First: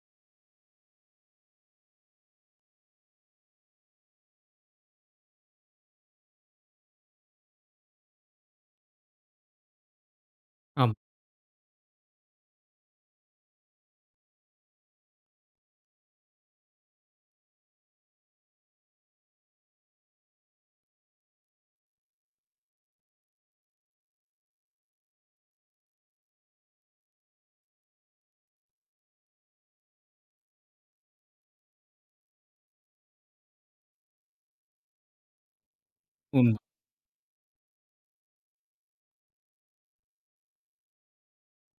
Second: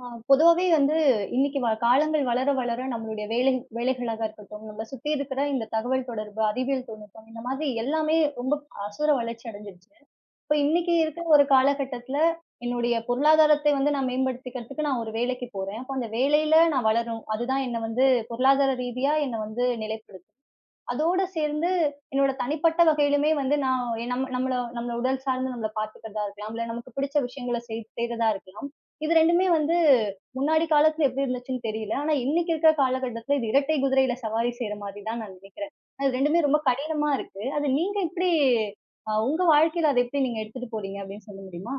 ஆ, பொதுவாவே வந்து இன்னைக்கு காலங்கள் வளர வளர நம்மளுடைய வேலைகளாக இருக்கட்டும், நம்மள சுத்தி இருக்கிற இந்த தகவல் தொடர்பு, அறிவியல் தொழில்நுட்பம் இந்த மாதிரி எல்லாமே ரொம்ப அசுர வளர்ச்சி அடைஞ்சிருச்சு. இப்ப ஆமா. இன்னைக்கு இருக்கிற ஒரு காலகட்டத்துல என்னுடைய பொருளாதாரத்தை வந்து நான் மேம்படுத்திக்கிறதுக்கு நான் ஒரு வேலைக்கு போறேன். அப்போ அந்த வேலையில நான் வளரணும். அதுதான் என்ன வந்து பொருளாதார ரீதியா என்ன வந்து நிலைப்படுத்தும். அதோட சேர்ந்து என்னோட தனிப்பட்ட வகையிலுமே வந்து நான் நம்மள உடல் சார்ந்து நம்மள பார்த்துக்கிறதா இருக்கலாம். இல்ல நமக்கு பிடிச்ச விஷயங்கள செய்றதா இருக்கலாம். இது 2மே வந்து முன்னாடி காலத்துல எப்படி இருந்துச்சுன்னு தெரியல. ஆனா இன்னைக்கு இருக்கிற காலகட்டத்துல இது இரட்டை குதிரையில சவாரி செய்ற மாதிரி தான் நான் நினைக்கிறேன். அது 2மே உண்ம. ரொம்ப கடினமா இருக்கு. அது நீங்க எப்படி உங்க வாழ்க்கையில அத எப்படி நீங்க எடுத்துட்டு போறீங்க அப்படின்னு சொல்ல முடியுமா?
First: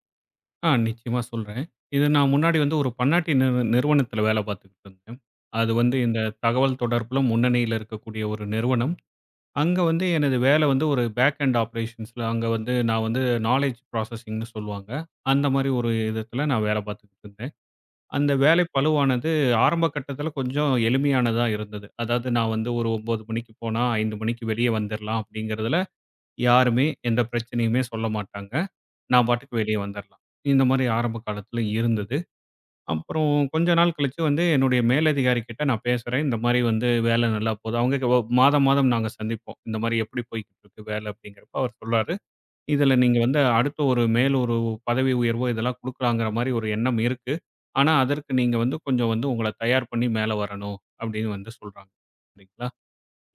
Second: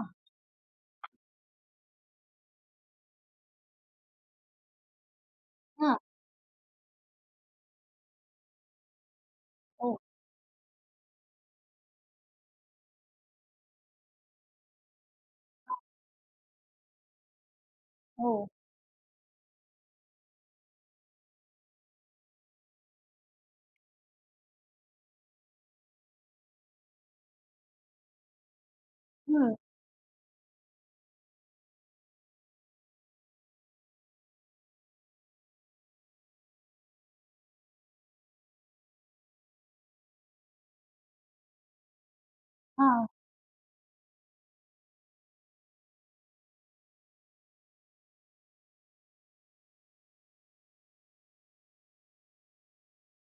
ஆ நிச்சயமா சொல்றேன். இது நான் முன்னாடி வந்து ஒரு பன்னாட்டு நிறுவனத்தில வேலை பார்த்துக்கிட்டு இருந்தேன். அது ஆ. வந்து இந்த தகவல் தொடர்புல முன்னணியில இருக்கக்கூடிய ஒரு நிறுவனம். அங்க ஓ! வந்து எனது வேலை வந்து ஒரு பேக் அண்ட் ஆப்பரேஷன்ஸ்ல அங்க வந்து நான் வந்து நாலெட்ஜ் ப்ராசஸிங்ன்னு சொல்லுவாங்க. அந்த மாரி ஒரு விதத்தில நான் வேலை பார்த்துக்கிட்டு இருந்தேன். ஓ! அந்த வேலை பளுவானது ஆரம்ப கட்டத்தில கொஞ்சம் எளிமையானதா இருந்தது. அதாவது நான் வந்து ஒரு 9 மணிக்கு போனா 5 மணிக்கு வெளிய வந்துரலாம் அப்படிங்கிறதுல யாருமே எந்த பிரச்சனையுமே சொல்ல மாட்டாங்க. நான் பாட்டுக்கு ம். வெளியே வந்துரலாம். இந்த மாரி ஆரம்ப காலத்தில இருந்தது. அப்புறம் கொஞ்ச நாள் கழிச்சு வந்து என்னுடைய மேலதிகாரி கிட்ட நான் பேசுறேன். இந்த மாரி வந்து வேலை நல்லா போகுது. அவங்க கே மாதம், மாதம் நாங்க சந்திப்போம். இந்த மாரி எப்படி போய்க்கிட்டு இருக்கு வேலை அப்படிங்கிறப்ப அவர் சொல்றாரு, ஆ. "இதில நீங்க வந்து அடுத்த ஒரு மேல் ஒரு பதவி உயர்வோ இதெல்லாம் குடுக்கலாங்கிற மாரி ஒரு எண்ணம் இருக்கு. ஆனா அதற்கு நீங்க வந்து கொஞ்சம் வந்து உங்கள தயார் பண்ணி மேல வரணும்." அப்படின்னு வந்து சொல்றாங்க. சரிங்களா?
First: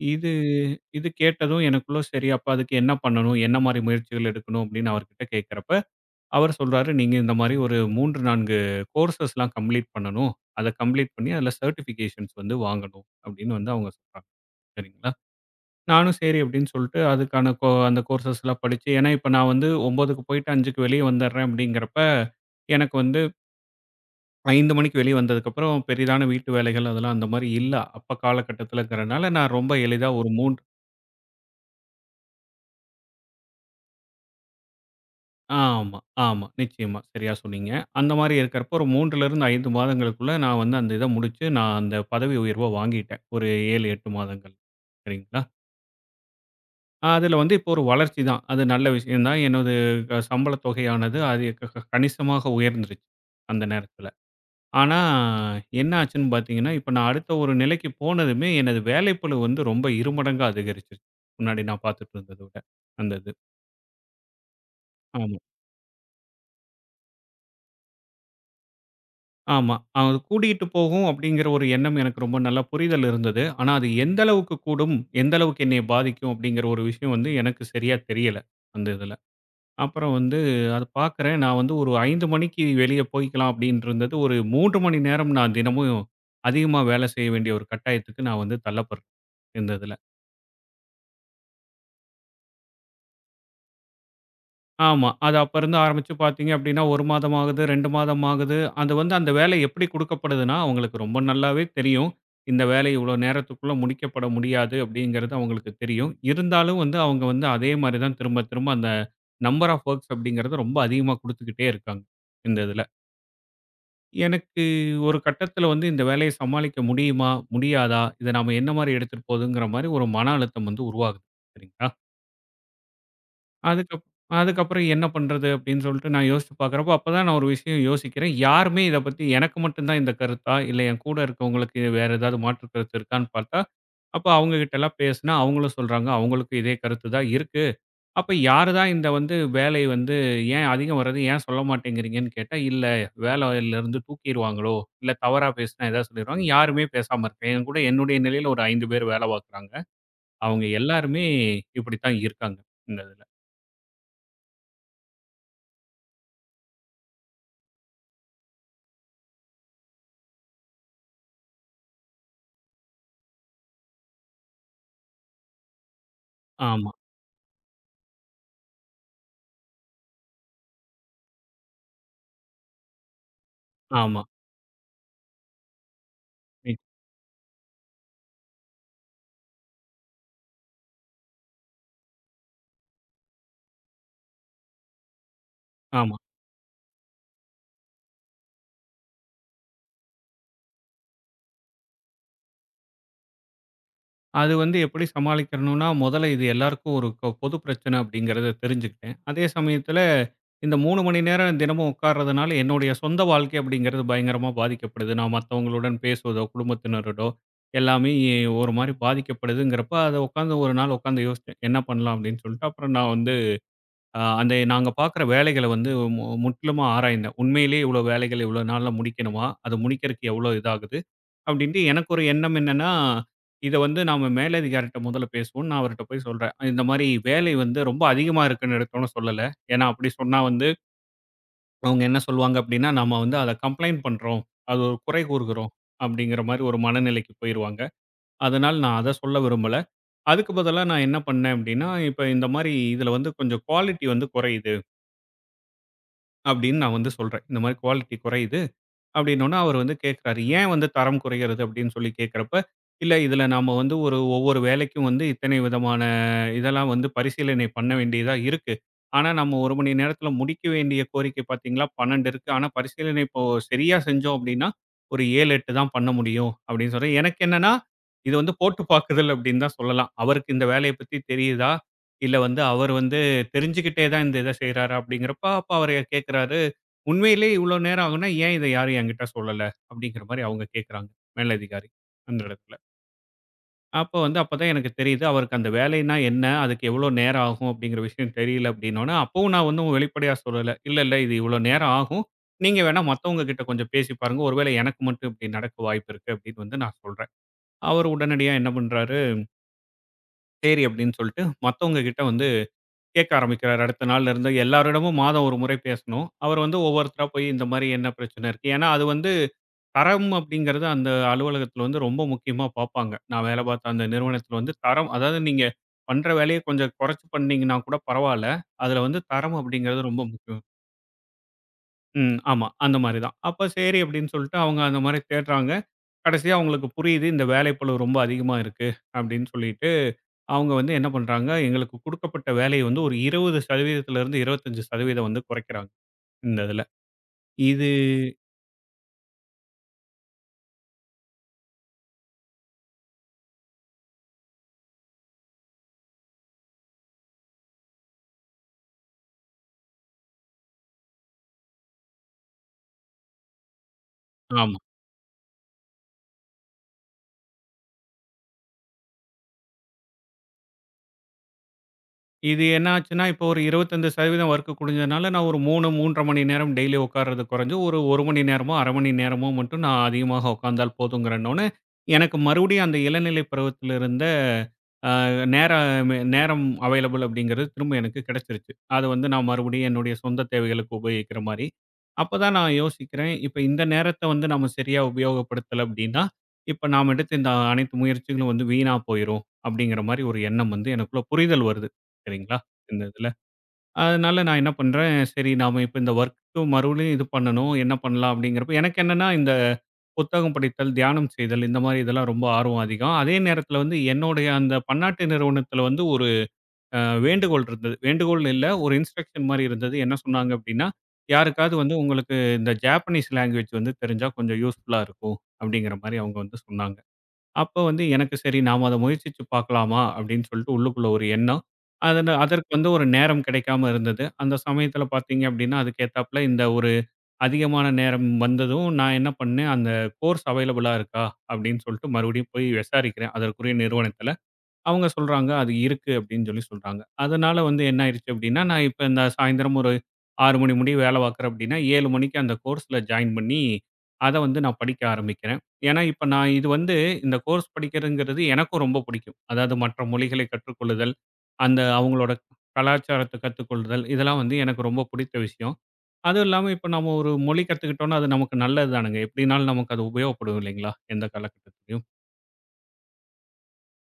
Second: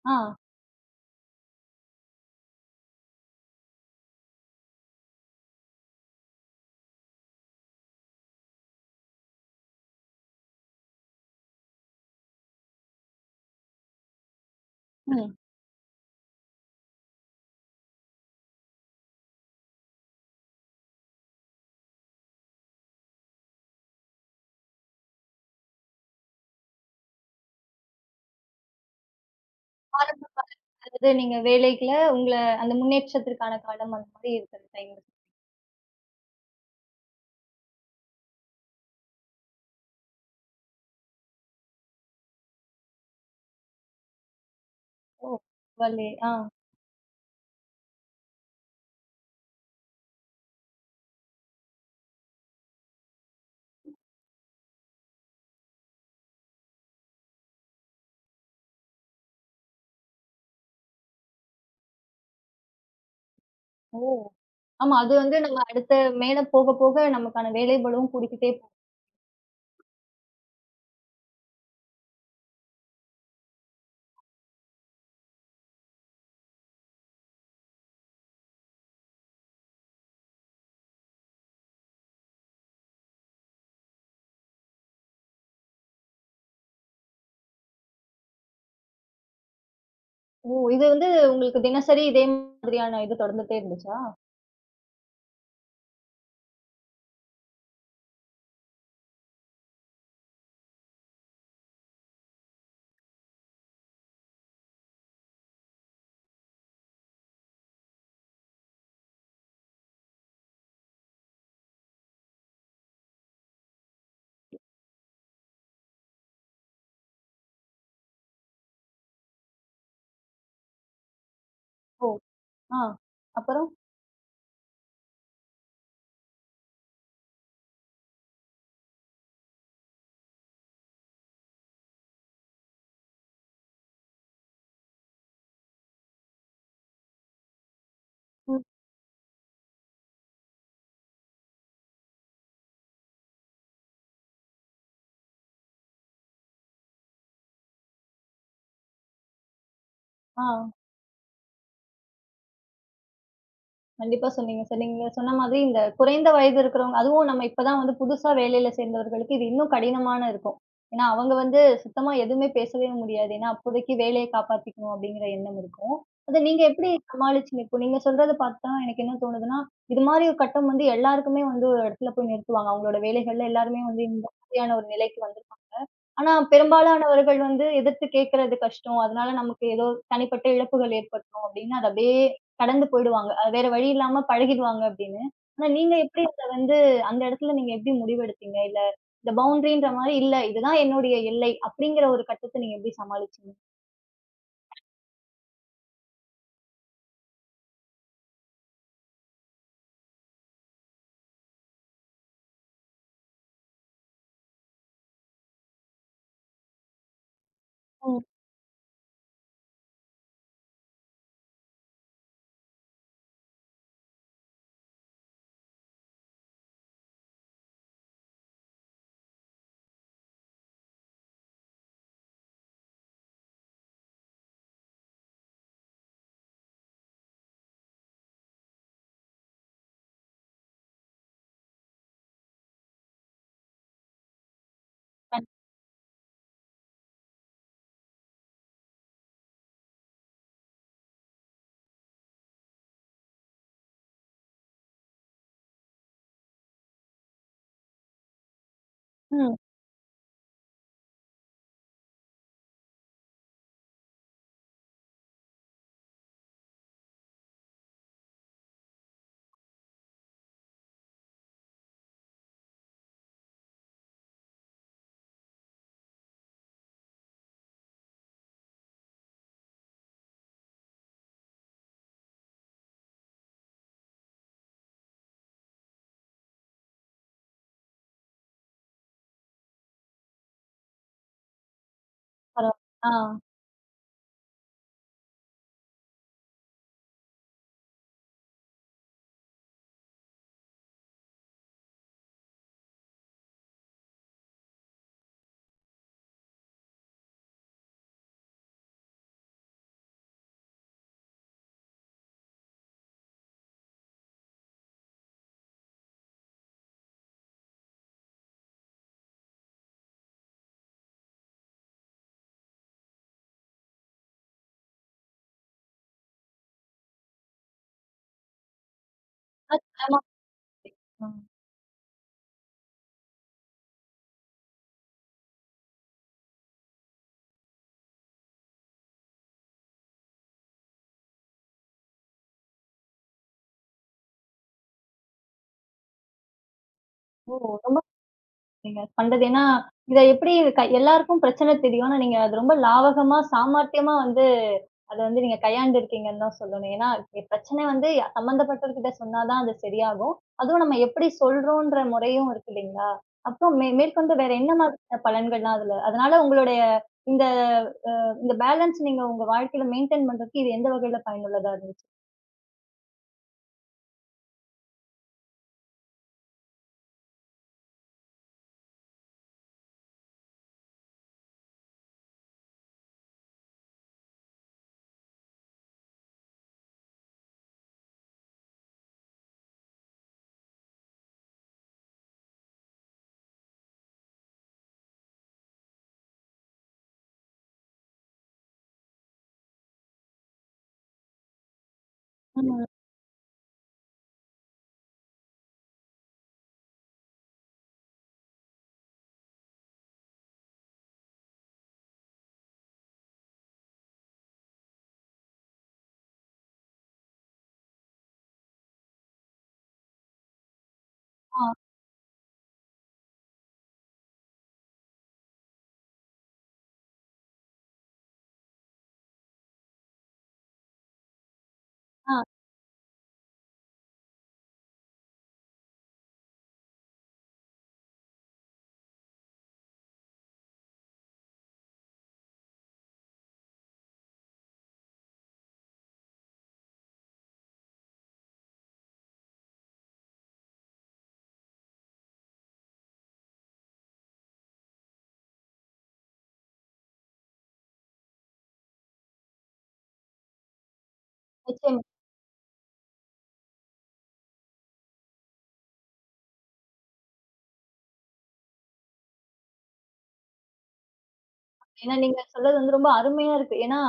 ஆ. இது இது கேட்டதும் எனக்குள்ள சரி அப்ப அதுக்கு என்ன பண்ணணும்? என்ன மாரி முயற்சிகள் எடுக்கணும்? அப்படின்னு அவர்கிட்ட கேட்கிறப்ப அவர் சொல்றாரு, "நீங்க இந்த மாரி ஒரு 3, 4 கோர்ஸஸ்லாம் கம்ப்ளீட் பண்ணணும். அத கம்ப்ளீட் பண்ணி அதில சர்டிஃபிகேஷன்ஸ் வந்து வாங்கணும்." அப்படின்னு வந்து அவங்க சொன்னாங்க. சரிங்களா. ம். நானும் சரி அப்படின்னு சொல்லிட்டு அதுக்கான கோ அந்த கோர்ஸஸ்லாம் படிச்சு ஏன்னா இப்ப நான் வந்து 9க்கு போயிட்டு 5க்கு வெளிய வந்துடுறேன் அப்படிங்கிறப்ப, எனக்கு வந்து 5 மணிக்கு வெளிய வந்ததுக்கப்புறம் பெரிதான வீட்டு வேலைகள் அதெல்லாம் அந்த மாரி இல்ல. அப்ப காலகட்டத்துலங்கிறனால நான் ரொம்ப எளிதா ஆரம்ப ஒரு 3 காலத்துல நீங்க வேலைக்குல உங்கள அந்த முன்னேற்றத்திற்கான காலம் அந்த மாதிரி இருக்கிற டைம்ல. ஆமா, ஆமா. நிச்சயமா. சரியா சொன்னீங்க. அந்த மாரி இருக்கிறப்போ ஒரு 3லிருந்து 5 மாதங்களுக்குள்ள நான் வந்து அந்த இத முடிச்சு, நான் அந்த பதவி உயர்வ வாங்கிட்டேன். ஒரு 7, 8 மாதங்கள். ஓ! சரிங்களா? பரவாயில்லையே. ஆ. அதுல வந்து இப்போ ஒரு வளர்ச்சி தான். அது நல்ல விஷயம் தான். என்னது அ சம்பள தொகையானது அது க க கணிசமாக உயர்ந்துருச்சு, அந்த நேரத்துல. ஆனா, என்ன ஆச்சுன்னு பார்த்தீங்கன்னா, இப்ப நான் அடுத்த ஒரு நிலைக்கு போனதுமே, எனது வேலைப்பளு வந்து ரொம்ப இருமடங்கா அதிகரிச்சிருச்சு. முன்னாடி நான் பார்த்துட்டு இருந்தத விட, அந்த இது. ஓ! ஆமா. அது வந்து ஆமா. நம்ம அடுத்த மேல போக, போக நமக்கான வேலைகளும் கூடிக்கிட்டே போகும். ஆமா. அது கூடிட்டு போகும் அப்படிங்கிற ஒரு எண்ணம் எனக்கு ரொம்ப நல்லா புரிதல் இருந்தது. ஆனா அது எந்த அளவுக்கு கூடும், எந்த அளவுக்கு என்னைய பாதிக்கும் அப்படிங்கிற ஒரு விஷயம் வந்து எனக்கு சரியா தெரியல, அந்த இதுல. அப்புறம் வந்து அத பார்க்குறேன். நான் வந்து ஒரு 5 மணிக்கு வெளிய போய்க்கலாம் அப்படின்னு இருந்தது. ஒரு 3 மணி நேரம் நான் தினமும் அதிகமா வேலை செய்ய வேண்டிய ஒரு கட்டாயத்துக்கு நான் வந்து தள்ளப்படுறேன், இந்த இதுல. ஓ! இது வந்து உங்களுக்கு தினசரி இதே மாதிரியான இது தொடர்ந்துட்டே இருந்துச்சா? ஆமா. அது அப்ப இருந்து ஆரம்பிச்சு பார்த்தீங்க அப்படின்னா, 1 மாதம் ஆகுது, 2 மாதம் ஆகுது. அது வந்து அந்த வேலை எப்படி குடுக்கப்படுதுன்னா, அவங்களுக்கு ரொம்ப நல்லாவே தெரியும். இந்த வேலை இவ்வளோ நேரத்துக்குள்ள முடிக்கப்பட முடியாது அப்படிங்கிறது அவங்களுக்கு தெரியும். இருந்தாலும் வந்து அவங்க வந்து அதே மாரி தான் திரும்ப திரும்ப அந்த நம்பர் ஆஃப் ஒர்க்ஸ் அப்படிங்கிறத ரொம்ப அதிகமா குடுத்துக்கிட்டே இருக்காங்க, இந்த இதுல. எனக்கு ஒரு கட்டத்தில வந்து இந்த வேலைய சமாளிக்க முடியுமா? முடியாதா? இத நாம என்ன மாரி எடுத்துட்டு போதுங்கிற மாரி ஒரு மன அழுத்தம் வந்து உருவாகுது. சரிங்களா? ஓ! ஆ. அப்புறம்? அதுக்கப் அதுக்கப்புறம் என்ன பண்றது அப்படின்னு சொல்லிட்டு நான் யோசிச்சு பார்க்குறப்போ, அப்பதான் நான் ஒரு விஷயம் யோசிக்கிறேன். யாருமே இத பத்தி எனக்கு மட்டும் தான் இந்த கருத்தா? இல்ல என் கூட இருக்கவங்களுக்கு வேற ஏதாவது மாற்று கருத்து இருக்கான்னு பார்த்தா, அப்ப அவங்க கிட்டலாம் பேசினா அவங்களும் சொல்றாங்க, அவங்களுக்கும் இதே கருத்து தான் இருக்கு. அப்ப ம். யாரு தான் இந்த வந்து வேலை வந்து ஏன் அதிகம் வருது? ஏன் சொல்ல மாட்டேங்கிறீங்கன்னு கேட்டா, இல்ல வேலையிலேருந்து தூக்கிருவாங்களோ, இல்ல தவறா பேசினா ஏதாவது சொல்லிருவாங்க. யாருமே பேசாம இருக்கேன். என் கூட என்னுடைய நிலையில ஒரு 5 பேர் வேலை பார்க்குறாங்க. அவங்க ஆ. எல்லாருமே இப்படித்தான் இருக்காங்க. இந்த இதுல. கண்டிப்பா சொன்னீங்க, சார். நீங்க சொன்ன மாதிரி இந்த குறைந்த வயது இருக்கிறவங்க அதுவும் நம்ம இப்ப தான் வந்து புதுசா வேலையில சேர்ந்தவர்களுக்கு இது இன்னும் கடினமான இருக்கும். ஏன்னா, அவங்க வந்து சுத்தமா எதுவுமே பேசவே முடியாது. ஏன்னா, அப்போதைக்கு வேலைய காப்பாத்திக்கணும் அப்படிங்கிற எண்ணம் இருக்கும். அத நீங்க எப்படி ஆமா, சமாளிச்சீங்க? இப்போ நீங்க சொல்றத பார்த்தா எனக்கு என்ன தோணுதுன்னா, இது மாரி ஒரு கட்டம் வந்து எல்லாருக்குமே வந்து ஒரு இடத்துல போய் நிறுத்துவாங்க. அவங்களோட வேலைகள்ல எல்லாருமே வந்து ஆமா. இந்த மாதிரியான ஒரு நிலைக்கு வந்து ஆனா, ம். பெரும்பாலானவர்கள் வந்து எதிர்த்து கேட்கறது கஷ்டம். அதனால நமக்கு ஏதோ தனிப்பட்ட இழப்புகள் ஏற்பட்டுரும் அப்படின்னு அத அப்படியே கடந்து போயிடுவாங்க. அது வேற வழி இல்லாம பழகிடுவாங்க அப்படின்னு. ஆனா நீங்க ஆமா. எப்படி அத வந்து அந்த இடத்துல நீங்க எப்படி முடிவெடுத்தீங்க? இல்ல இந்த பவுண்டரின்ற மாரி இல்ல இதுதான் என்னுடைய எல்லை அப்படிங்கிற ஒரு கட்டத்த நீங்க எப்படி சமாளிச்சீங்க? அது வந்து எப்படி சமாளிக்கிறணும்னா, முதல்ல இது எல்லாருக்கும் ஒரு க பொது பிரச்சனை அப்படிங்கிறத தெரிஞ்சுக்கிட்டேன். அதே சமயத்தில இந்த 3 மணி நேரம் தினமும் உட்கார்றதுனால என்னுடைய சொந்த வாழ்க்கை அப்படிங்கிறது பயங்கரமா பாதிக்கப்படுது. நான் மத்தவங்களுடன் பேசுவதோ, குடும்பத்தினரோடோ எல்லாமே ம். ஒரு மாரி பாதிக்கப்படுதுங்கிறப்ப, அத உட்காந்து ஒரு நாள் உட்காந்து யோசிச்சேன். என்ன பண்ணலாம் அப்படின்னு சொல்லிட்டு, அப்புறம் நான் வந்து அந்த நாங்க பார்க்குற வேலைகள வந்து முற்றிலுமா ஆராய்ந்தேன். உண்மையிலேயே இவ்வளோ வேலைகள் இவ்வளோ நாள்ல முடிக்கணுமா? அது முடிக்கிறதுக்கு எவ்வளோ இதாகுது? அப்படின்ட்டு எனக்கு ஒரு எண்ணம் என்னன்னா, இத வந்து நாம மேலதிகாரிட்ட முதல்ல பேசுவோம். நான் அவர்ட்ட போய் சொல்றேன். இந்த மாரி வேலை வந்து ரொம்ப அதிகமா இருக்குன்னு எடுத்தோன சொல்லல. ஏன்னா அப்படி சொன்னா வந்து அவங்க என்ன சொல்லுவாங்க அப்படின்னா, "நம்ம வந்து அத கம்ப்ளைண்ட் பண்றோம். அது ஒரு குறை கண் கூறுகிறோம்." அப்படிங்கிற மாரி ஒரு மனநிலைக்கு போயிருவாங்க. அதனால நான் அத சொல்ல விரும்பல. அதுக்கு பதிலா நான் என்ன பண்ணேன் அப்படின்னா, "இப்ப இந்த மாரி இதுல வந்து கொஞ்சம் குவாலிட்டி வந்து குறையுது." அப்படின்னு நான் வந்து சொல்றேன். இந்த மாரி குவாலிட்டி குறையுது. அப்படின்னோன ம். அவர் வந்து கேட்குறாரு. ஏன் வந்து தரம் குறைகிறது அப்படின்னு சொல்லி கேட்கிறப்ப, இல்ல இதுல நாம வந்து ஒரு ஒவ்வொரு வேலைக்கும் வந்து இத்தனை விதமான இதெல்லாம் வந்து பரிசீலனை பண்ண வேண்டியதா இருக்கு. ஆனா நம்ம 1 மணி நேரத்துல முடிக்க வேண்டிய கோரிக்கை பார்த்தீங்களா 12 இருக்கு. ஆனா பரிசீலனை இப்போ சரியா செஞ்சோம் அப்படின்னா, ஒரு 7, 8 தான் பண்ண முடியும் அப்படின்னு சொல்றேன். எனக்கு என்னன்னா, இது வந்து போட்டு பாக்குதல் அப்படின்னு தான் சொல்லலாம். அவருக்கு இந்த வேலைய பத்தி தெரியுதா? இல்ல வந்து அவர் வந்து தெரிஞ்சுக்கிட்டே தான் இந்த இத செய்றாரா அப்படிங்கிறப்ப, அப்ப அவரு கேட்கிறாரு. உண்மையிலே இவ்வளோ நேரம் ஆகும்னா, ஏன் இத யாரும் என்கிட்ட சொல்லல? அப்படிங்கிற மாரி அவங்க கேட்கறாங்க, மேலதிகாரி அந்த பரவா இடத்துல. ஆ. அப்போ வந்து அப்ப தான் எனக்கு தெரியுது, அவருக்கு அந்த வேலைன்னா என்ன? அதுக்கு எவ்வளோ நேரம் ஆகும்? அப்படிங்கிற விஷயம் தெரியல அப்படின்னோன, அப்பவும் நான் வந்து வெளிப்படையா சொல்லல. இல்ல, இல்ல இது இவ்வளோ நேரம் ஆகும். நீங்க வேணா மத்தவங்க கிட்ட கொஞ்சம் பேசி பாருங்க. ஒருவேளை எனக்கு மட்டும் இப்படி நடக்க வாய்ப்பு இருக்கு அப்படின்னு வந்து நான் சொல்றேன். அவர் உடனடியா என்ன பண்றாரு, சரி அப்படின்னு சொல்லிட்டு மத்தவங்க கிட்ட வந்து கேட்க ஆரம்பிக்கிறாரு. அடுத்த நாள்ல இருந்து எல்லாரிடமும் மாதம் ஒரு முறை பேசணும். அவர் வந்து ஒவ்வொருத்தரா போய் இந்த மாரி என்ன பிரச்சனை இருக்கு? ஏன்னா அது வந்து தரம் அப்படிங்கிறது அந்த அலுவலகத்துல வந்து ரொம்ப முக்கியமா பார்ப்பாங்க. நான் வேலை பார்த்த அந்த நிறுவனத்துல வந்து தரம் அதாவது நீங்க பண்ற வேலைய கொஞ்சம் குறைச்சு பண்ணீங்கன்னா கூட பரவால்ல. அதுல வந்து தரம் அது, அப்படிங்கிறது ஆமா. ரொம்ப முக்கியம். ம். ம். ஆமா. அந்த மாரி தான். அப்ப சரி அப்படின்னு சொல்லிட்டு அவங்க அந்த மாரி தேடுறாங்க. கடைசியா அவங்களுக்கு புரியுது இந்த வேலைப்பளு ரொம்ப அதிகமா இருக்கு அப்படின்னு சொல்லிட்டு, அவங்க வந்து என்ன பண்றாங்க, எங்களுக்கு குடுக்கப்பட்ட வேலைய வந்து ஒரு 20% இருந்து 25% வந்து குறைக்கிறாங்க இந்த இதுல. ஓ! இது ரொம்ப நீங்க பண்றது. ஏன்னா, இத எப்படி எல்லாருக்கும் பிரச்சனை தெரியும். ஆனா, நீங்க அது ரொம்ப லாவகமா, சாமர்த்தியமா வந்து அத வந்து நீங்க கையாண்டுருக்கீங்கன்னு தான் சொல்லணும். ஏன்னா, பிரச்சனை வந்து சம்மந்தப்பட்டவர்கிட்ட சொன்னா தான் அது சரியாகும். அதுவும் நம்ம எப்படி சொல்றோன்ற முறையும் இருக்கு இல்லைங்களா? அப்புறம் மேற்கொண்டு வேற என்ன ஆமா. மாதிரியான பலன்கள்லாம் அதுல அதனால உங்களுடைய இந்த இந்த பேலன்ஸ் நீங்க உங்க வாழ்க்கையில மெயின்டெயின் பண்றதுக்கு இது எந்த வகையில பயனுள்ளதா இருந்துச்சு? இது என்ன ஆச்சுன்னா, இப்போ ஒரு 25% ஒர்க் குறைஞ்சதுனால, நான் ஒரு 3, 3 1/2 மணி நேரம் டெய்லி உட்கார்றது குறைஞ்சு, ஒரு 1 மணி நேரமோ, 1/2 மணி நேரமோ மட்டும் நான் அதிகமாக உட்கார்ந்தால் போதுங்கிறனோனே, எனக்கு மறுபடியும் அந்த இளநிலை பருவத்தில இருந்த அ நேர மே- நேரம் அவைலபிள் அப்படிங்கிறது திரும்ப எனக்கு கிடைச்சிருச்சு. அது வந்து நான் மறுபடியும் என்னுடைய சொந்த தேவைகளுக்கு உபயோகிக்கிற மாரி. அப்பதான் நான் யோசிக்கிறேன், இப்ப இந்த நேரத்த வந்து நம்ம சரியா உபயோகப்படுத்தல அப்படின்னா, இப்ப நாம் எடுத்த இந்த அனைத்து முயற்சிகளும் வந்து வீணா போயிரும் அப்படிங்கிற மாரி ஒரு எண்ணம் வந்து எனக்குள்ள புரிதல் வருது. சரிங்களா? ம். இந்த இதில. அதனால நான் என்ன பண்றேன், சரி நாம இப்ப இந்த ஒர்க்கு மறுபடியும் இது பண்ணணும். என்ன பண்ணலாம் அப்படிங்கிறப்ப, எனக்கு என்னன்னா இந்த புத்தகம் படித்தல், தியானம் செய்தல் இந்த மாரி இதெல்லாம் ரொம்ப ஆர்வம் அதிகம். அதே நேரத்தில வந்து என்னுடைய அந்த பன்னாட்டு நிறுவனத்தில வந்து ஒரு அ வேண்டுகோள் இருந்தது. வேண்டுகோள்னு இல்ல, ஒரு இன்ஸ்ட்ரக்ஷன் மாரி இருந்தது. என்ன சொன்னாங்க அப்படின்னா, ஆ, யாருக்காவது வந்து உங்களுக்கு இந்த ஜாப்பனீஸ் லாங்குவேஜ் வந்து தெரிஞ்சா கொஞ்சம் யூஸ்ஃபுல்லா இருக்கும் அப்படிங்கிற மாரி அவங்க வந்து சொன்னாங்க. அப்ப வந்து எனக்கு சரி நாம அத முயற்சிச்சு பார்க்கலாமா அப்படின்னு சொல்லிட்டு உள்ளுக்குள்ள ஒரு எண்ணம். ஆ. அதற்கு வந்து ஒரு நேரம் கிடைக்காம இருந்தது. அந்த சமயத்துல பார்த்தீங்க அப்படின்னா, அதுக்கேத்தாப்ல இந்த ஒரு அதிகமான நேரம் வந்ததும் நான் என்ன பண்ணேன், அந்த கோர்ஸ் அவைலபிளா இருக்கா அப்படின்னு சொல்லிட்டு மறுபடியும் போய் விசாரிக்கிறேன் அதற்குரிய நிறுவனத்த. அவங்க சொல்றாங்க, "அது இருக்கு" அப்படின்னு சொல்லி சொல்றாங்க. அதனால வந்து என்ன ஆயிருச்சு அப்படின்னா, நான் இப்ப இந்த சாயந்தரம் ஒரு 6 மணி முடிய வேலை பார்க்குறேன் அப்படின்னா, 7 மணிக்கு அந்த கோர்ஸ்ல ஜாயின் பண்ணி, அத வந்து நான் படிக்க ஆரம்பிக்கிறேன். ஏன்னா, இப்ப நான் இது வந்து இந்த கோர்ஸ் படிக்கிறதுங்கிறது எனக்கும் ரொம்ப பிடிக்கும். அதாவது மற்ற மொழிகளை கற்றுக்கொள்ளுதல், அந்த நிச்சயமா. அவங்களோட கலாச்சாரத்த கத்துக்கொள்ளுதல், இதெல்லாம் வந்து எனக்கு ரொம்ப பிடித்த விஷயம். அதுவும் இல்லாம இப்ப நம்ம ஒரு மொழி கத்துக்கிட்டோம்னா, அது நமக்கு நல்லது தானுங்க. எப்படினாலும் நமக்கு அது உபயோகப்படும் இல்லைங்களா? எந்த காலகட்டத்திலயும். ஏன்னா, நீங்க சொன்னது வந்து ரொம்ப அருமையா இருக்கு. ஏன்னா,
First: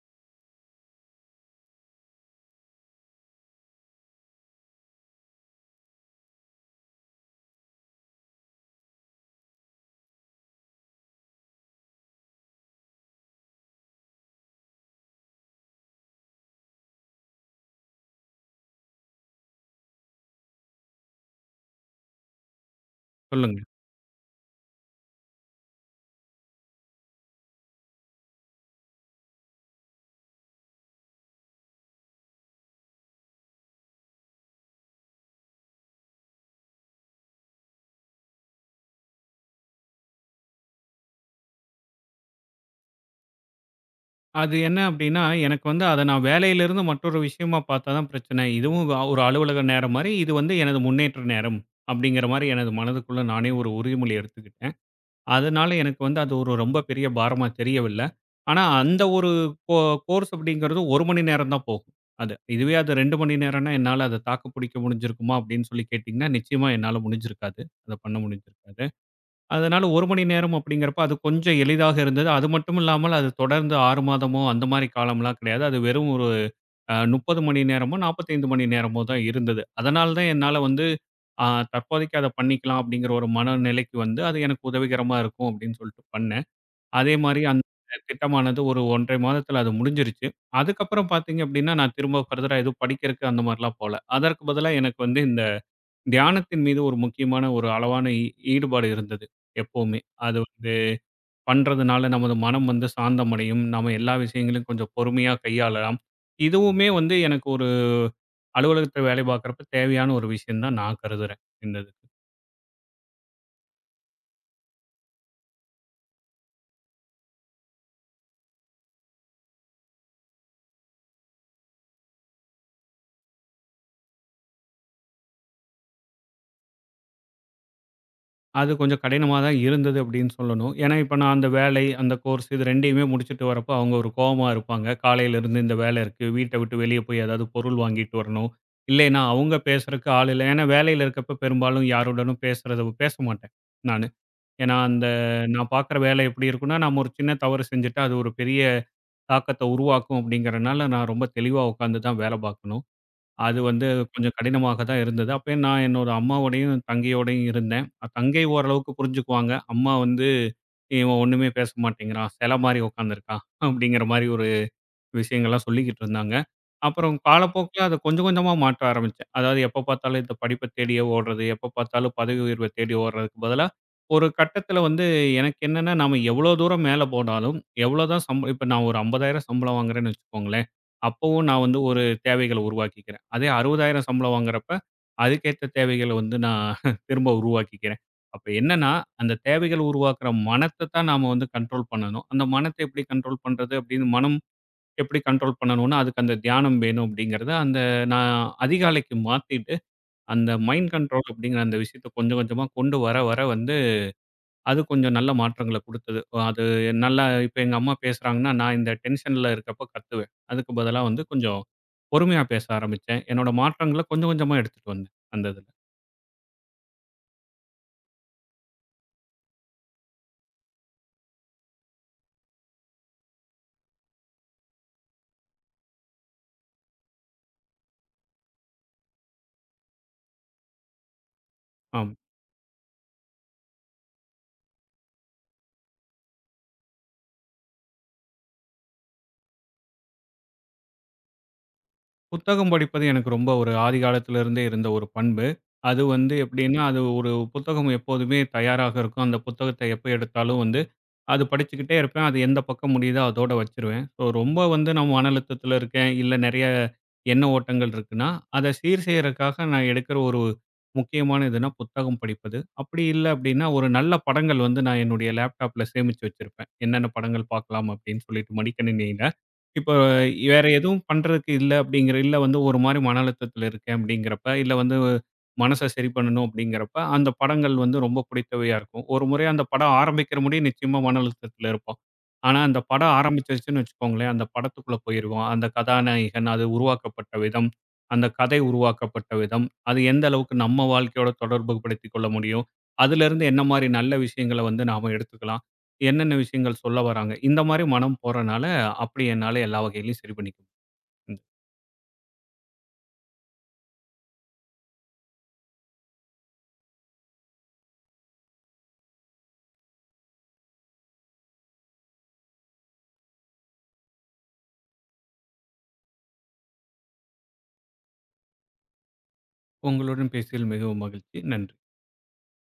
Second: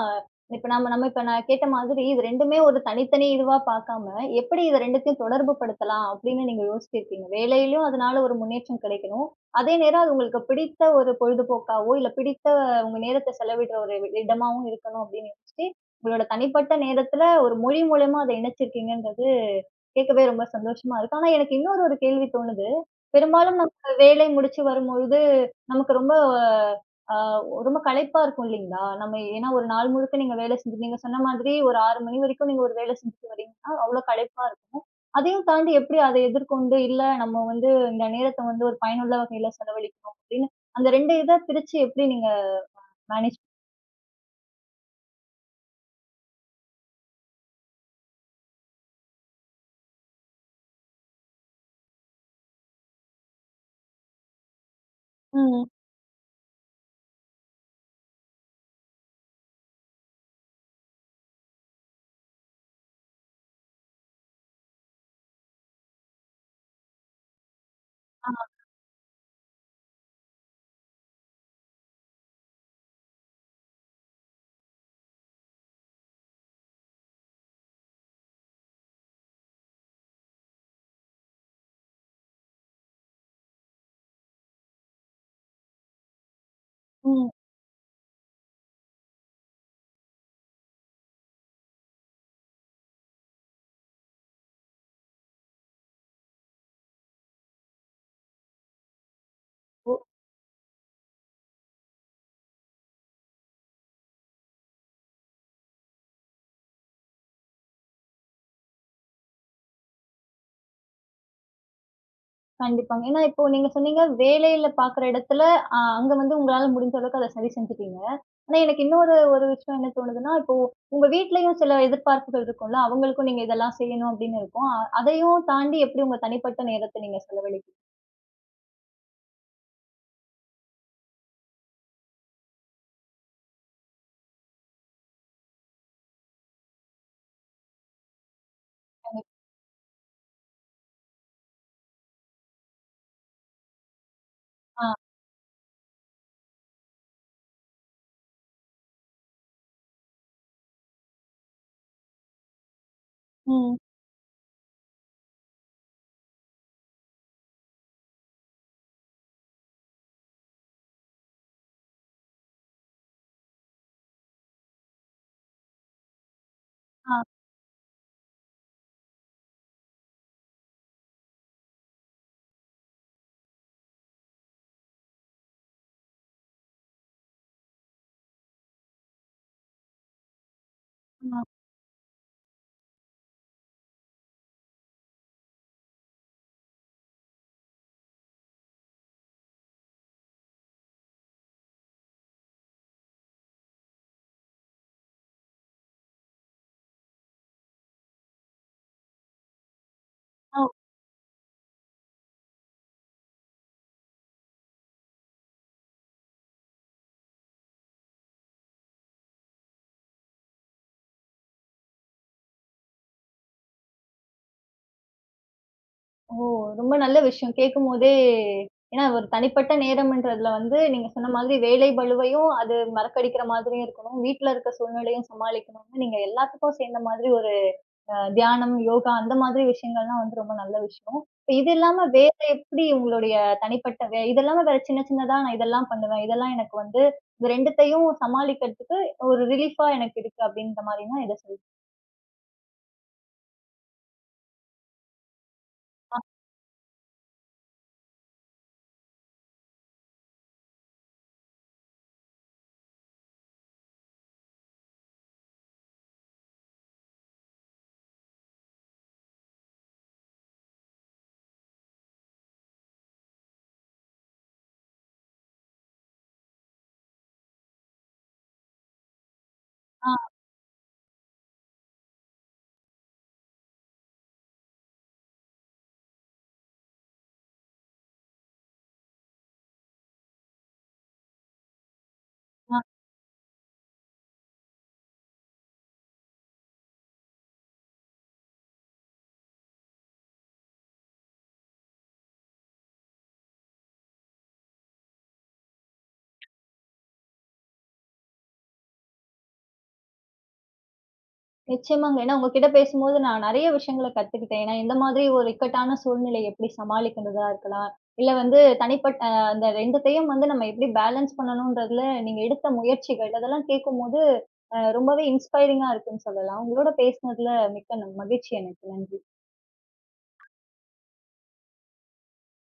இப்ப நம்ம நம்ம இப்ப நான் கேட்ட மாதிரி இது 2மே ஒரு தனித்தனி இதுவா பார்க்காம, எப்படி இத 2த்தையும் தொடர்பு படுத்தலாம் அப்படின்னு நீங்க யோசிச்சிருக்கீங்க. வேலையிலயும் அதனால ஒரு முன்னேற்றம் கிடைக்கணும். அதே நேரம் அது உங்களுக்கு பிடித்த ஒரு பொழுதுபோக்காவோ, இல்ல பிடித்த உங்க நேரத்த செலவிடுற ஒரு இடமாவும் இருக்கணும் அப்படின்னு யோசிச்சு, உங்களோட தனிப்பட்ட நேரத்துல ஒரு மொழி மூலியமா அத இணைச்சிருக்கீங்கன்றது கேட்கவே ரொம்ப சந்தோஷமா இருக்கு. ஆனா எனக்கு இன்னொரு ஒரு கேள்வி தோணுது. சொல்லுங்க. பெரும்பாலும் நம்ம வேலை முடிச்சு வரும்பொழுது, நமக்கு ரொம்ப அ ரொம்ப களைப்பா இருக்கும் இல்லைங்களா? நம்ம ஏன்னா ஒரு நாள் முழுக்க நீங்க வேலை செஞ்சு நீங்க சொன்ன மாதிரி ஒரு 6 மணி வரைக்கும் நீங்க ஒரு வேலை செஞ்சுட்டு வரீங்கன்னா, அவ்ளோ களைப்பா இருக்கும். அதையும் தாண்டி எப்படி அத எதிர்கொண்டு, "இல்ல நம்ம வந்து இந்த நேரத்த வந்து ஒரு பயனுள்ள வகையில செலவழிக்கணும்." அப்படின்னு அந்த 2 இத பிரிச்சு எப்படி நீங்க மேனேஜ் அது என்ன அப்டின்னா, எனக்கு வந்து அத நான் வேலையிலிருந்து மற்றொரு விஷயமா பார்த்தா தான் பிரச்சனை. இதுவும் ஒரு அலுவலக நேரம் மாரி, இது வந்து எனது முன்னேற்ற நேரம் அப்டிங்கிற மாரி எனது மனதுக்குள்ள நானே ஒரு உறுதிமொழி எடுத்துக்கிட்டேன். ம். அதனால எனக்கு வந்து அது ஒரு ரொம்ப பெரிய பாரமா தெரியவில்ல. ஆனா அந்த ஒரு கோ கோர்ஸ் அப்டிங்கிறது 1 மணி நேரம் தான் போகும். அது. இதுவே அது 2 மணி நேரம்னா என்னால அத தாக்கு பிடிக்க முடிஞ்சிருக்குமா அப்டின்னு சொல்லி கேட்டீங்கன்னா, நிச்சயமா என்னால முடிஞ்சிருக்காது. அத பண்ண ஆ. முடிஞ்சிருக்காது. அதனால 1 மணி நேரம் அப்படிங்கிறப்ப அது கொஞ்சம் எளிதாக இருந்தது. அது மட்டும் இல்லாமல் அது தொடர்ந்து 6 மாதமோ அந்த மாரி காலம்லாம் கிடையாது. அது வெறும் ஒரு 30 மணி நேரமோ, 45 மணி நேரமோ தான் இருந்தது. அதனால தான் என்னால வந்து அ தற்போதைக்கு அத பண்ணிக்கலாம் அப்படிங்கிற ஒரு மனநிலைக்கு வந்து அது எனக்கு உதவிகரமா இருக்கும் அப்படின்னு சொல்லிட்டு பண்ணேன். அதே ம். மாரி அந்த திட்டமானது ஒரு 1 1/2 மாதத்தில அது முடிஞ்சிருச்சு. அதுக்கப்புறம் பார்த்தீங்க அப்படின்னா, நான் திரும்ப ஃபர்தரா எதுவும் படிக்கிறக்கு அந்த மாரிலாம் போல. அதற்கு பதிலா எனக்கு வந்து இந்த தியானத்தின் மீது ஒரு முக்கியமான ஒரு அளவான ஈடுபாடு இருந்தது எப்பவுமே. அது வந்து பண்றதுனால நமது மனம் வந்து சாந்தமடையும். நாம எல்லா விஷயங்களையும் கொஞ்சம் பொறுமையா கையாளலாம். இதுவுமே வந்து எனக்கு ஒரு அலுவலகத்துல வேலை பார்க்குறப்ப தேவையான ஒரு விஷயம் தான் நான் கருதுறேன். இந்த இது. கண்டிப்பாங்க. ஏன்னா, இப்போ நீங்க சொன்னீங்க, வேலையில பாக்குற இடத்துல, அங்க வந்து உங்களால முடிஞ்ச அளவுக்கு அத சரி செஞ்சுட்டீங்க. ஆனா, எனக்கு இன்னொரு ஒரு விஷயம் என்ன தோணுதுன்னா, இப்போ உங்க வீட்லயும் சில எதிர்பார்ப்புகள் இருக்கும்ல. அவங்களுக்கும் நீங்க இதெல்லாம் செய்யணும் அப்படின்னு இருக்கும். அதையும் தாண்டி எப்படி உங்க தனிப்பட்ட நேரத்த நீங்க செலவழிக்க அது கொஞ்சம் கடினமா தான் இருந்தது அப்படின்னு சொல்லணும். ஏன்னா இப்ப நான் அந்த வேலை, அந்த கோர்ஸ் இது 2யுமே முடிச்சுட்டு வரப்போ அவங்க ஒரு கோவமா இருப்பாங்க. காலையில இருந்து இந்த வேலை இருக்கு. வீட்ட விட்டு வெளிய போய் ஏதாவது பொருள் வாங்கிட்டு வரணும். இல்லைன்னா அவங்க பேசுறக்கு ஆள் இல்ல. ஏன்னா வேலையில இருக்கப்ப பெரும்பாலும் யாருடனும் பேசுறத பேச மாட்டேன் நானு. ஏன்னா, ஆ, அந்த நான் பார்க்குற வேலை எப்படி இருக்கும்னா, நாம ஒரு சின்ன தவறு செஞ்சுட்டா, அது ஒரு பெரிய தாக்கத்த உருவாக்கும் அப்படிங்கிறனால, நான் ரொம்ப தெளிவா உட்காந்து தான் வேலை பார்க்கணும். அது ம். வந்து கொஞ்சம் கடினமாக தான் இருந்தது. அப்பயும் நான் என்னோட அம்மாவோடையும், தங்கையோடையும் இருந்தேன். தங்கை ஓரளவுக்கு புரிஞ்சுக்குவாங்க. அம்மா வந்து, "இவன் ஒண்ணுமே பேச மாட்டேங்கிறான். செல மாரி உட்காந்துருக்கான்." அப்படிங்கிற மாரி ஒரு விஷயங்கள்லாம் சொல்லிக்கிட்டு இருந்தாங்க. அப்புறம் ஆ, காலப்போக்குல அத கொஞ்சம் கொஞ்சமா மாற்ற ஆரம்பிச்சேன். அதாவது எப்ப பார்த்தாலும் இந்த படிப்ப தேடியே ஓடுறது, எப்ப பார்த்தாலும் பதவி உயர்வ தேடி ஓடுறதுக்கு பதிலா, ஒரு கட்டத்தில வந்து எனக்கு என்னன்னா, நாம எவ்வளோ தூரம் மேல போனாலும், எவ்வளோதான் சம்பளம் இப்ப நான் ஒரு 50,000 சம்பளம் வாங்குறேன்னு வச்சுக்கோங்களேன், ஆ, அப்பவும் நான் வந்து ஒரு தேவைகள உருவாக்கிக்கிறேன். அதே 60,000 சம்பளம் வாங்குறப்ப, அதுக்கேத்த தேவைகள வந்து நான் திரும்ப உருவாக்கிக்கிறேன். அப்ப என்னன்னா, அந்த தேவைகள் உருவாக்குற மனத்த தான் நாம வந்து கண்ட்ரோல் பண்ணணும். அந்த மனத்த எப்படி கண்ட்ரோல் பண்றது அப்படின்னு மனம் எப்படி கண்ட்ரோல் பண்ணணும்னா, அதுக்கு அந்த தியானம் வேணும் அப்படிங்கிறத, அந்த நான் அதிகாலைக்கு மாத்திட்டு, அந்த ஆ. மைண்ட் கண்ட்ரோல் அப்படிங்கிற அந்த விஷயத்த கொஞ்சம் கொஞ்சமா கொண்டு வர வர வந்து, அது கொஞ்சம் நல்ல மாற்றங்கள குடுத்தது. அது நல்லா இப்ப எங்க அம்மா பேசுறாங்கன்னா, நான் இந்த டென்ஷன்ல இருக்கப்ப கத்துவேன். அதுக்கு பதிலா வந்து கொஞ்சம் பொறுமையா பேச ஆரம்பிச்சேன். என்னோட மாற்றங்கள கொஞ்சம் கொஞ்சமா எடுத்துட்டு வந்தேன், அந்த இதுல. ஓ! ரொம்ப நல்ல விஷயம். கேட்கும்போதே ஏன்னா, ஒரு தனிப்பட்ட நேரம்ன்றதுல வந்து நீங்க சொன்ன மாதிரி வேலை பளுவையும் அது மறக்கடிக்கிற மாதிரியும் இருக்கணும். வீட்ல இருக்க சூழ்நிலையும் சமாளிக்கணும்னு நீங்க எல்லாத்துக்கும் சேர்ந்த மாதிரி ஒரு தியானம், யோகா அந்த மாதிரி விஷயங்கள்லாம் வந்து ரொம்ப நல்ல விஷயம். இப்ப இது இல்லாம ஆமா. வேற எப்படி உங்களுடைய தனிப்பட்ட இது இல்லாம வேற சின்ன சின்னதா நான் இதெல்லாம் பண்ணுவேன். இதெல்லாம் எனக்கு வந்து இது 2த்தையும் சமாளிக்கிறதுக்கு ஒரு ரிலீஃபா எனக்கு இருக்கு அப்படின்ற மாரின்னா எத புத்தகம் படிப்பது எனக்கு ரொம்ப ஒரு ஆதிகாலத்துல இருந்தே இருந்த ஒரு பண்பு. அது வந்து எப்படின்னா, அது ஒரு புத்தகம் எப்போதுமே தயாராக இருக்கும். அந்த புத்தகத்த எப்ப எடுத்தாலும் வந்து அது படிச்சுக்கிட்டே இருப்பேன். அது எந்த பக்கம் முடியுதோ அதோட வச்சுருவேன். ஸோ ரொம்ப வந்து நான் மன அழுத்தத்தில இருக்கேன், இல்ல நெறைய எண்ண ஓட்டங்கள் இருக்குன்னா, அத சீர் செய்றதுக்காக நான் எடுக்கிற ஒரு முக்கியமான இதுனா புத்தகம் படிப்பது. அப்படி இல்ல அப்படின்னா, ஒரு நல்ல படங்கள் வந்து நான் என்னுடைய லேப்டாப்ல சேமிச்சு வச்சிருப்பேன். என்னென்ன படங்கள் பார்க்கலாம் அப்படின்னு சொல்லிட்டு மடிக்கணினியில. இப்போ வேற எதுவும் பண்றதுக்கு இல்ல அப்படிங்கிற இல்ல வந்து ஒரு மாரி மன அழுத்தத்தில இருக்கேன் அப்படிங்கிறப்ப, இல்ல வந்து மனச சரி பண்ணணும் அப்படிங்கிறப்ப, அந்த படங்கள் வந்து ரொம்ப பிடித்தவையா இருக்கும். ஒரு முறை அந்த படம் ஆரம்பிக்கிற முடிய நிச்சயமா மன அழுத்தத்தில இருப்போம். ஆனா அந்த ஆ. படம் ஆரம்பிச்சிருச்சுன்னு வச்சுக்கோங்களேன், அந்த படத்துக்குள்ள போயிருவோம். அந்த கதாநாயகன், அது உருவாக்கப்பட்ட விதம், அந்த கதை உருவாக்கப்பட்ட விதம், அது எந்த அளவுக்கு நம்ம வாழ்க்கையோட தொடர்பு படுத்திக் கொள்ள முடியும், அதிலிருந்து என்ன மாரி நல்ல விஷயங்கள வந்து நாம எடுத்துக்கலாம், என்னென்ன விஷயங்கள் சொல்ல வராங்க, இந்த மாரி மனம் போறனால, அப்படி என்னால எல்லா வகையிலயும் சரி பண்ணிக்க முடியுது. நிச்சயமாங்க. ஏன்னா உங்ககிட்ட பேசும்போது நான் நெறைய விஷயங்கள கத்துக்கிட்டேன். ஏன்னா இந்த மாதிரி ஒரு இக்கட்டான சூழ்நிலைய எப்படி சமாளிக்கிறதா இருக்கலாம். இல்ல வந்து தனிப்பட்ட அந்த 2த்தையும் வந்து நம்ம எப்படி பேலன்ஸ் பண்ணணுன்றதுல நீங்க எடுத்த முயற்சிகள், அதெல்லாம் கேட்கும்போது ரொம்பவே இன்ஸ்பைரிங்கா இருக்குன்னு சொல்லலாம். உங்களோட பேசினதுல மிக்க மகிழ்ச்சி எனக்கு. நன்றி. உங்களுடன் பேசியதில் மிகவும் மகிழ்ச்சி. நன்றி.